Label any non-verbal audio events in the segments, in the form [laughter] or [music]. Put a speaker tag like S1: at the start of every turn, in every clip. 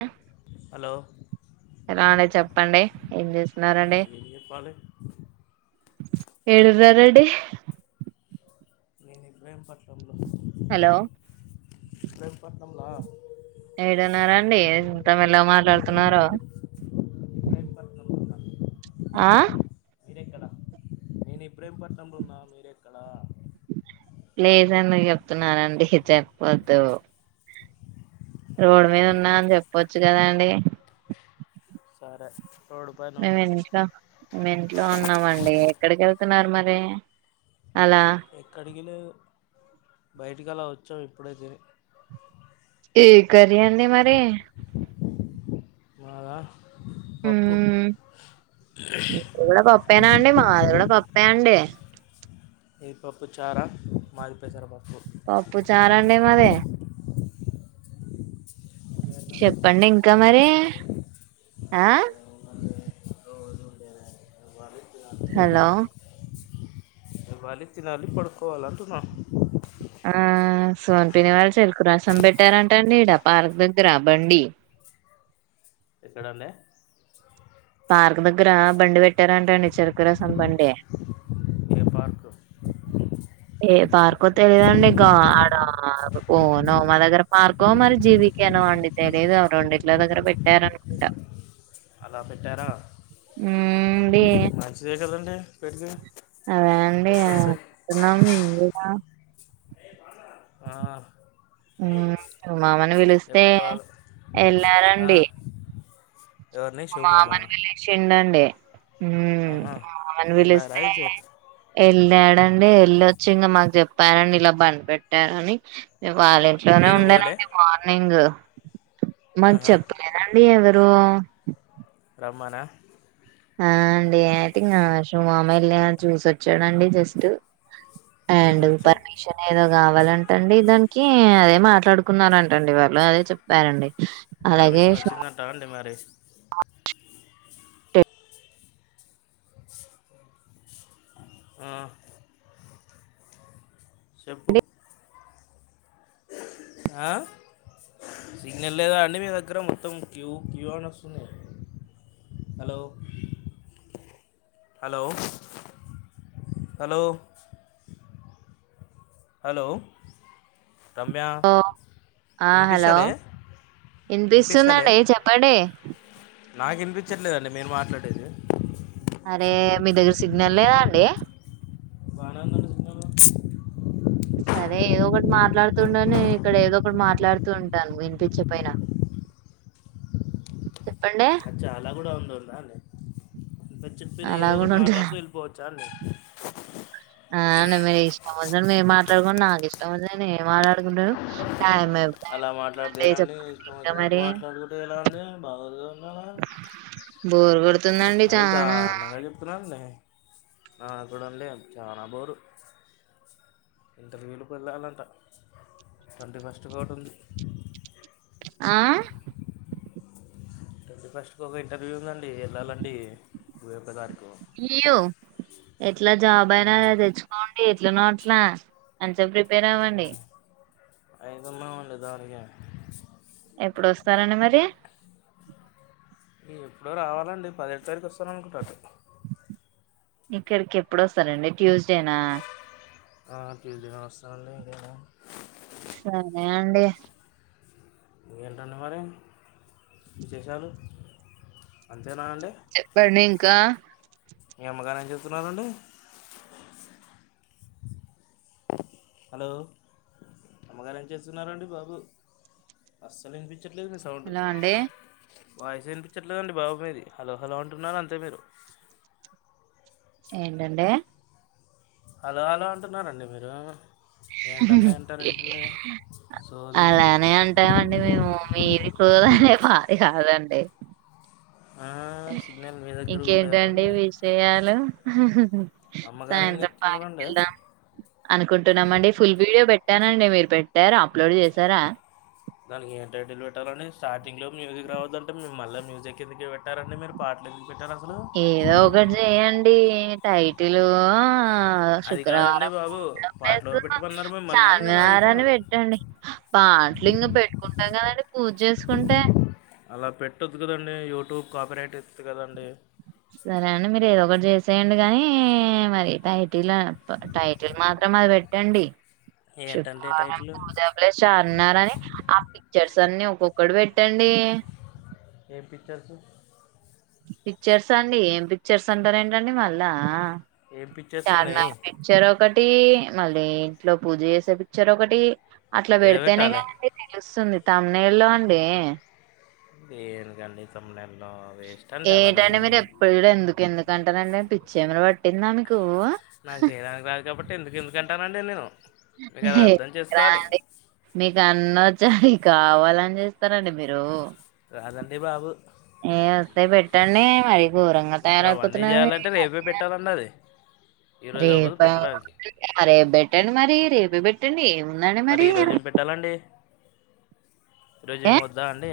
S1: ఆ
S2: hello
S1: hello అండి చెప్పండి ఏం చేస్తున్నరండి
S2: ఏం చెప్పాలి
S1: ఏడుస్తారేంటి
S2: నేను ఇబ్రహంపట్నంలో
S1: హలో
S2: ఇబ్రహంపట్నంలా
S1: ఏడున్నారాండి ఇంత మెల్లగ మాట్లాడుతున్నారో
S2: ఇబ్రాహీంపట్నంలో ఉన్నా
S1: ఆ
S2: మీరెక్కడ నేను ఇబ్రహం పట్నంలో ఉన్నా మీరెక్కడా
S1: లేదని చెప్తున్నానండి ఇగ చెప్పద్దు రోడ్ మీద
S2: అయ్యో
S1: ఉన్నా అని చెప్పొచ్చు కద అండి
S2: సరే రోడ్డు పైన
S1: మేము
S2: ఉన్నా
S1: ఇంట్లో మేమ్ ఇంట్లో ఉన్నామండి ఎక్కడికి ఎళ్తున్నారు మరి అలా
S2: ఎక్కడికి లేదు బయటికి అలా వచ్చాం ఇప్పుడే తిని
S1: ఏ కర్రీ అండి మరి
S2: మాద
S1: మ్మ్ మీది కూడా పప్పేన అండి మాది గూడ పప్పే అండి
S2: మీది పప్పు చారా మాది పెసర పప్పు
S1: పప్పు చారండి మాది చెప్పండి ఇంకా మరి ఆ
S2: రోజు ఉండేదే ఇవ్వాలి తినాలి
S1: హలో
S2: లెవ్వాలి తినాలి పడుకోవాలి అంటున్న
S1: ఆ సోన్పిన్ వాళ్లు చెరుకు రసం పెట్టారంటండి ఇడ పార్క్ దగ్గర బండి
S2: ఎక్కడండి
S1: పార్క్ దగ్గర బండి పెట్టారంటండి చెరుకురసం బండి
S2: ఏ పార్క్
S1: ఏ పార్కో తెలిదండి గాడ పార్కు నోమా దగ్గర పార్కో మరి జీవికేనో అండీ తెలీదు రొండిట్లో దగ్గర పెట్టారను అండ
S2: అలా పెట్టారా
S1: అండి
S2: మంచిదే కదండి పెడితే
S1: అదే అండి
S2: లైసెన్స్
S1: అనుకుంటున్నం మేం కూడా
S2: ఆ
S1: ఊ మామని పిలిస్తే
S2: చెప్పాలి ఆ,
S1: వెళ్ళారండి
S2: ఎవరిని
S1: మా
S2: శివమామనా
S1: మామని బిలిషిండండి
S2: ఆహా ఎలార అయితే
S1: ఎళ్ళాడండి ఎళ్ళొచ్చి ఇంకా మాకు చెప్ చెప్పరండి ఇలా బం పెట్టారని వాళ్ళ ఇంట్లోనే
S2: మీరు పోలే
S1: ఉండేనండి మార్నింగ్ మాక్
S2: ఆహా
S1: చెప్పలేదండి ఎవరు
S2: రమ్మన
S1: ఆ అండి అయితే ఇంగ షు మామ వెళ్ళి చూసొచ్చాడండి జస్టు ఆండ్
S2: చూసొచ్చి
S1: పెర్మిషన్ ఏదో కా కావాలంటండి దానికి అదే మాట్లాడుకున్నారంటండి వాళ్లు అదే చెప్పారండి అలాగే
S2: పర్మిషన్ వచ్చిందంటా అండి మరి ఆ చెపు ఆ సిగ్నెల్ లేదా అండి మీ దగ్గర మొత్తం క్యూ క్యూ అని వస్తుంది hello hello hello hello Ramya
S1: ఓ ఆ హలో
S2: వినిపిస్తలే వినిపిస్తలే
S1: ఇనిపిస్తుందండి చెప్పండి
S2: నాకు వినిపించట్లేదండి మీరు మాట్లాడేది
S1: అరే మీ దగ్గర సిగ్నల్ లేదా అండి
S2: బానే ఉందండి సిగ్నలు
S1: సరే ఏదో ఒకటి మాట్లాడుతు ఉండుండి నేను ఇక్కడ ఏదో ఒకటి మాట్లాడుతూ ఉంటాను వినిపించకపెన చెప్పండి
S2: అచ్చా అలా కూడా ఉండుందా అండీ ఎంత చెప్పిన
S1: అలా
S2: ఏదో
S1: గూడా
S2: ఒకటి
S1: ఉంటదా?
S2: మాట్లాడుతూ వెళ్ళిపోవచ్చా అండి
S1: ఆ నే మీర్ ఇష్టం వచ్చనట్టు మీరు మాట్లాడుకోండి నాకు ఇష్టం వచ్చనట్టు నే మాట్లాడుకుంటను
S2: అలా మాట్లాడితే ఎలాండి ఇష్టం
S1: ఇంకా
S2: వచ్చినట్టు
S1: మరి.
S2: మాట్లాడుకుంటే ఎలాండి బాగోదగా అండీ అలా
S1: బోరు కొడుతుందండి చానా
S2: నా కూడా అండి చానా బోరు ఇంటర్వులకు వెళ్ళాలంట ట్వంటీ ఫస్ట్ కు ఓటి ఉంది
S1: ఆ
S2: ట్వంటీ ఫస్ట్ కు ఒక ఇంటర్వ్యూ ఉందండి వెళ్ళాలండి ఇరవై ఒక్క తారీఖు
S1: ఇయ్యు ఎట్లా జాబ్ అయినా తెచ్చుకోండి ఎట్లనో అట్లా అ సొ ప్రిపేర్ అవ్వండి
S2: ఐదున్నమండి దానికే
S1: ఎప్పుడోస్తారండి మరి
S2: ఎప్పుడో రావాలండి పదిహేడు తారీఖు వస్తాను అనుకుంటటి
S1: ఇక్కడికి ఎప్పుడొస్తారండి ట్యూస్డేనా
S2: ఆ ట్యూస్డేనే వస్తానండి ఇంకా ఇడే ఉన్నా
S1: సరే అండి
S2: ఏంటండీ మరి విశేషాలు అం
S1: చెప్పండి ఇంకా
S2: మీ అమ్మగారు ఏం చేత్తున్నారండి హలో అమ్మగారు ఏం చేస్తున్నారండి బాబు అస్సలు విని పిచట్లేదు మీ సౌండ్
S1: హలో అండి.
S2: వాయిసే ఈనిపించట్లేదండి బాబు మీది హలో హలో అంటున్నారు అంతే మీరు
S1: ఏంటండే
S2: హలో హలో అంటున్నారండి మీరు ఏంటండి అంటారు ఏంటండి సోది
S1: అలానే అంటామండి మేము మీ రోహే పాది కాదండి
S2: ఆ సిగ్నల్ మీ దగ్గర కూడా లేదా
S1: ఇంకేంటండి
S2: అండి
S1: విషయాలు
S2: అమ్మగారు ఏం
S1: సాయంత్రం పార్క్
S2: చెప్తున్నారండి
S1: కేళ్దాం అనుకుంటున్నామండి ఫుల్ వీడియో పెట్టానండి మీరు పెట్టారా అప్లోడ్ చేశారా
S2: దానికి ఏం టైటిల్ పెట్టాలండి స్టార్టింగ్ లో మ్యూజిక్ రావద్దంటే మేము మళ్ళా మ్యూజిక్ ఎందుకి పెట్టారంండి మీరు పాట్లో
S1: ఏదో ఒకటి చేయండి టైటిలూ ఆ
S2: అది కాదండి
S1: శుక్రవారము
S2: బాబు
S1: నో యాజ్
S2: పాటలు
S1: యు
S2: ఎవరు
S1: నో
S2: పెట్టమన్నారు మిమ్మల్ని అని నేను
S1: చామినారాన్ని
S2: అడుగుతున్నాను
S1: పెట్టండి పాట్లు ఇంక పెట్టుకుంటాం కద డి పూజేసుకుంటే
S2: అలా పెట్టొద్దు కదండి యూట్యూబ్ కాపిరైట్ ఎత్తది కదండి
S1: సరే అండి మీరు ఏదో ఒకటి చేసేయండి కానీ మరి టైటిల టైటిల్ మాత్రం అదే పెట్టండి
S2: ఏంటంటే
S1: శుక్రవారం
S2: టైటిల్
S1: పూజ ప్లేస్ చార్మినార్ అని ఆ పిక్చర్స్ అన్ని ఒక్కొక్కటి పె ట్టండి
S2: ఏం పిచ్చర్సు
S1: పిక్చర్స్ అండి ఏం పిక్చర్స్ అంటారేంటండి మళ్ళా
S2: ఏం పిక్చర్స్ ఉన్నాయి
S1: చార్మినార్ పిక్చర్ ఒకటి మళ్ళీ ఇంట్లో పూజచేసే పిక్చర్ ఒకటి అట్లా పెడితేనే
S2: ఎడబెట్టాలి
S1: కాదండి తెలు సుంది తమ్నైలో అండి
S2: దేనికండి తమ్నైలో
S1: ఏటండి మీరు ఎప్పుడు చూడు ఎందుకు ఎందుకు అంటారండి పిచ్చేమన్న ప
S2: నాకు చేయడానికి రాదు కాబట్టి ఎందుకు ఎందుకు అంటానండి నేను మీకు అది అర్థం
S1: ఎందుకు
S2: చేసుకోవాలి
S1: రాదండి మీకు అన్నో చ్చయి కావాలని చేస్తారండి మీరు
S2: అదండి బాబు
S1: ఏ వస్తె పెట్టండి మరి ఘోరంగా
S2: ఇప్పుడు అవన్నీ
S1: తయారైపోతున్నారు మీరు ఈ
S2: చేయాలంటే రేపే
S1: మధ్యన
S2: పెట్టాలండి అది ఈరోజు అవ్వదు
S1: రేప
S2: పెట్టడానికి
S1: రేపు పెట్టండి మరి రేపే పెట్టండి ఎం
S2: మరి ఈరోజేం పెట్టాలండి
S1: ఏ
S2: ఈరోజేం వద్దా అండి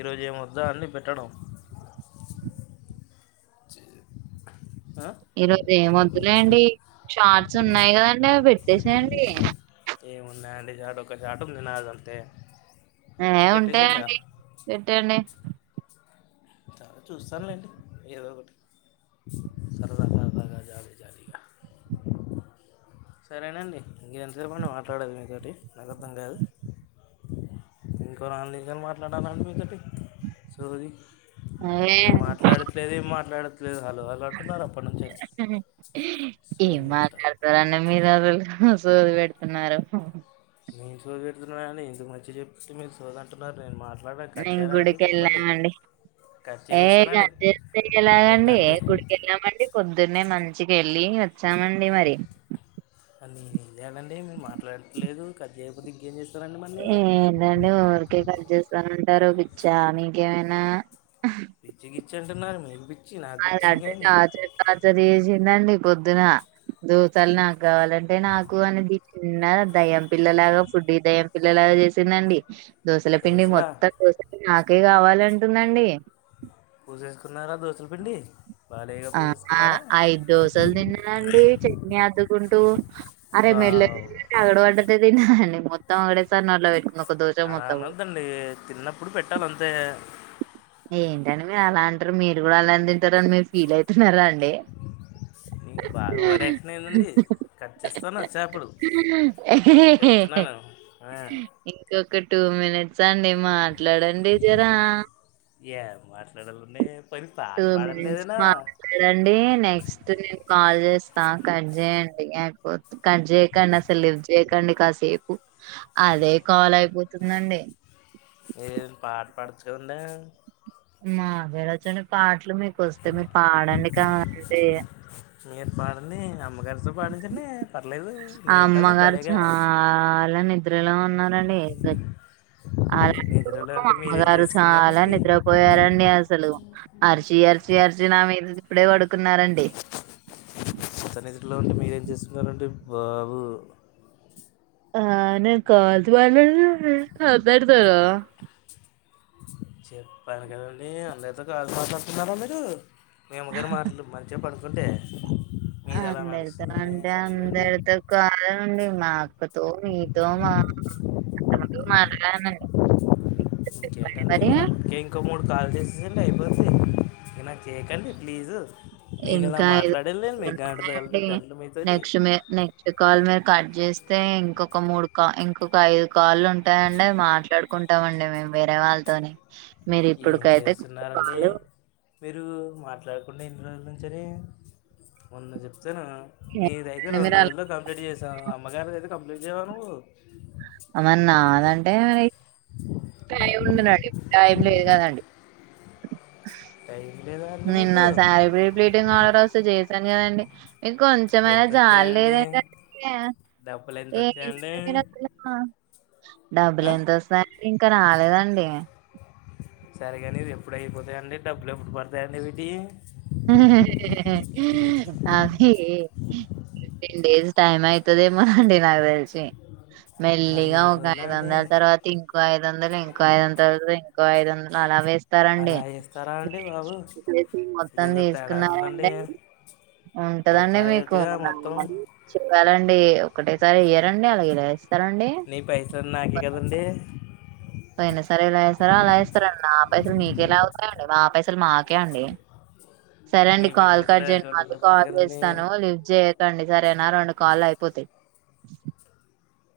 S2: ఈరోజు ఏం వద్దా అండి పెట్టడం ఆ?
S1: ఈరోజు ఏం వదులేండి షార్ట్స్ ఉన్నాయి కదండి అవి పెట్టేసేయండి
S2: ఏమున్నాయంండి షాట్ ఒక షాట్ ఉంది నాదంతే
S1: నావేవుంటే అవి పెట్టేయండి
S2: చాలా చూస్తానులేండి ఏదో ఒకటి సర్దా సర్ధాగా జాలీ జాలీగా సరేనండి ఇంకెంత సేపండి మాట్లాడేది మీతోటి నాకర్థం కాదు. ఇంకో నల్నిమిషాల మాట్లాడాల అండి మీతోటి సోది
S1: ఏ
S2: మీరు మాట్లాడట్లేదు ఏం మాట్లాడ
S1: ఏం
S2: సోది ముచ్చట
S1: మాట్లాడుతార అన్న మీరు అసలు సోది పేడుతున్నారు
S2: నేను సోది పెడుతున్నానండి ఇంత మంచిగ చెప్తే మీరు సోద అంటున్నారు నేను మాట్లా
S1: నేం గుడికి వెళ్ళామండి
S2: కట్
S1: ఏ
S2: చేసేస్తానండి
S1: గద్చేస్తే ఎలాగండి ఏ
S2: వద్దంటే
S1: గుడికి వెళ్లామండి పొద్దునే మంచి ఇచ్చకెళ్ళి వచ్చామండి మరి
S2: మరేం చేయాలండీ మీరు మాట్లాడట్లేదు కట్ చేయకపోతే ఇంకేం చేస్త
S1: ఏ ఏంటండి ఊరికే కట్ చేస్తానంటారు పిచ్చా మీకేమైనా
S2: పిచ్చి గిచ్చంటన్నారు మీ
S1: ఆయన అడ్డ టార్చ్ టార్చ్ చేసిండాన్డి పొద్దున దోసలు నాకు కావాలంటే నాకు అనేది చిన్న దయ్యం పిల్లలాగా ఫుడ్ దయ్యం పిల్లలాగా చేసిందండి దోసల పిండి
S2: దోశలా
S1: మొత్తం దోస నాకే కావాలంటుందండి
S2: పూసేసుకున్నారా దోసేల పిండి బాలేగా
S1: ఆ ఆ
S2: పూసేసుకున్నారా
S1: ఐద్ దోసలు తిన్నదన్డి చట్నీ అద్కుంటూ అరే
S2: బా
S1: మెళ్ళ అగడు వడ్డట్టు తిన్నవేంది మొత్తం ఒక్కటే సారీ నోట్లో పెట్టుకొన్
S2: అలా అనోద్దండి తిన్నప్పుడు పెట్టాలి అంతే
S1: ఏంటండి మీరు అలా అంటారు మీరు కూడా అలా తింటారు అని, మీరు ఫీల్ అవుతున్నారా అండి.
S2: బాగా ఓవరక్షణ్ అయిందండి కట్ చేస్తాను వచ్చాప్పుడు చెప్తున్నాను.
S1: ఇంకొక టూ మినిట్స్ అండి మాట్లాడండి జరా
S2: ఏం మాట్లాడాలని పని పాట పాడండి ఏదైనా
S1: చదండి నెక్స్ట్ నే కాల్ చేస్త ఆ కట్ చేయండి అయిపో కట్ చేయకండి అసలు లిఫ్ చేయకండి కాసేపు అ అదే కాల్ అయిపోతుందండి
S2: మీరేైనా పాట్ పాడచ్చు కదండీ
S1: మాక్ ఏడచ్చు అండి పాటలు మీకు వస్తే మీరు పాడండి కా అంటే
S2: మీరు పాడండి అమ్మగారితో పాడించండి పర్లేదు నేను వింటాను
S1: అమ్మగారు
S2: భలేగా
S1: చాలా నిద్రలో ఉన్నారండి ఏ అలాంటి
S2: నిద్రలో ఉంటే మీరేం
S1: అమ్మగారు చాలా
S2: చేస్తున్నారండి
S1: నిద్రపోయారండి అసలు అరిచి అరిచి అరిచి నా మీద ఇప్పుడే పడుకున్నారండి
S2: ఇంట్లో ఉండి మీర ఏం చేస్తున్నారండి బాబు
S1: ఆ నేను కాల్జేయలే నేను నీకు కొబ్బరి
S2: చెప్పన్ కదండి అందరితో కాల్ మాట్లాడుతున్నారా మీరు మీ అమ్మగారి మాట్లు మంచిగా పడుకుంటే మీది ఎలా
S1: అందరితో
S2: నడుస్తుందండి
S1: అంటే
S2: సరేలేండి
S1: అందరితో కదండి మా అక్కతో మీదో మా మాట్లన్న
S2: [unintelligible] మూడు కాల్ చేసేసండి అయిపోతే ఈల చేయకండి ప్లీజు నేను ఇలా
S1: ఇంకా
S2: మాట్లాడలేను మీ గంట
S1: ఐదున్నాయండి
S2: తగలటరు గంటలు మీతోటి
S1: నెక్స్ట్ మీ నెక్స్ట్ కాల్ మీరు కట్ చేస్తే ఇంకొక ఒక మూడు కా ఇంకొక ఐదు కాళ్ళు ఉంటాయండి అ మాట్లాడుకుంటాం అండి మేము వేరే వాళ్ళతోని. మీరు
S2: ఏం
S1: ఇప్పుటికైతే
S2: చేస్తున్నారంటడి
S1: కాలు
S2: మీరు మాట్లాడుకుంట పన్నహను రోజుల నుంచిరే వంద చెప్ సే నీద అయితే
S1: చేయండి.
S2: రెండు
S1: మీరు అలా
S2: రోజుల్లో కంప్లీట్ చేసావు అమ్మగారిద అయితే కంప్లీట్ చేయవా నువ్వు
S1: టై ఉందినండిప్పు టై లేదు కదండి
S2: టైమ్
S1: నిన్న సారీ ప ప్లేటింగ్ వాళ ర వస్తే చేసాను కదండి ఇ కొంచమైనా
S2: ఎంత
S1: చాల
S2: వచ్చాయండి
S1: లేదండి
S2: డబ్బులు ఎంత
S1: ఏ
S2: వచ్చాయండి
S1: [unintelligible] డబ్బులు
S2: ఆ?
S1: ఎంత వస్తుయి ఇంకా రాలేదండి
S2: సరేగాని ఇవి ఎప్పుడు అయిపోతాయండి డబ్బులు ఎప్పుడు పడతాయండి వీటి
S1: అది ఫిఫ్టీన్ డేస్ టైమ్ అవుతుద ఏమోనండి నాకు తెలిసి మెల్లిగా
S2: పదిహేను
S1: ఒక
S2: రోజులా
S1: యిదు
S2: అండి
S1: వందల తర్వాత ఇంకో ఐదు వందలు ఇం ఇంకా ఐదు వంద తరువాత ఇంకో ఐదు వందలు అలా వేస్తారండి
S2: అలా వేస్తారా అండి బాబు
S1: మత్తం
S2: ఇదేదో తేడాగా ఉందండి
S1: తీసుకున్నడి ఉంటదండి
S2: ఒకసారి
S1: మీకు
S2: వచ్చగా
S1: నా
S2: మొత్తం
S1: వెళ్ళండి ఒకటేసారి ఇయ్యరండి అలాగే లే
S2: నీ పైసలున్న నాకే కదండి
S1: పోయినా సరే ఇలా వేస్తారో అలా వేస్తారండి నా పైసలు మీకేలా అవుతాయండి మా పైసలు మాకే అండి [inaudible] [unintelligible] సరే అండి
S2: మీ
S1: కాల్
S2: పైసలు కూడా
S1: కట్జెంట్ మళ్ళీ
S2: అకౌంట్లో పడతాయి
S1: కాల్
S2: కదండి
S1: చేస్తాను లిఫ్ట్ చేయకండి సరేనా రెండు కాల్ అయిపోతాంది [unintelligible] [inaudible]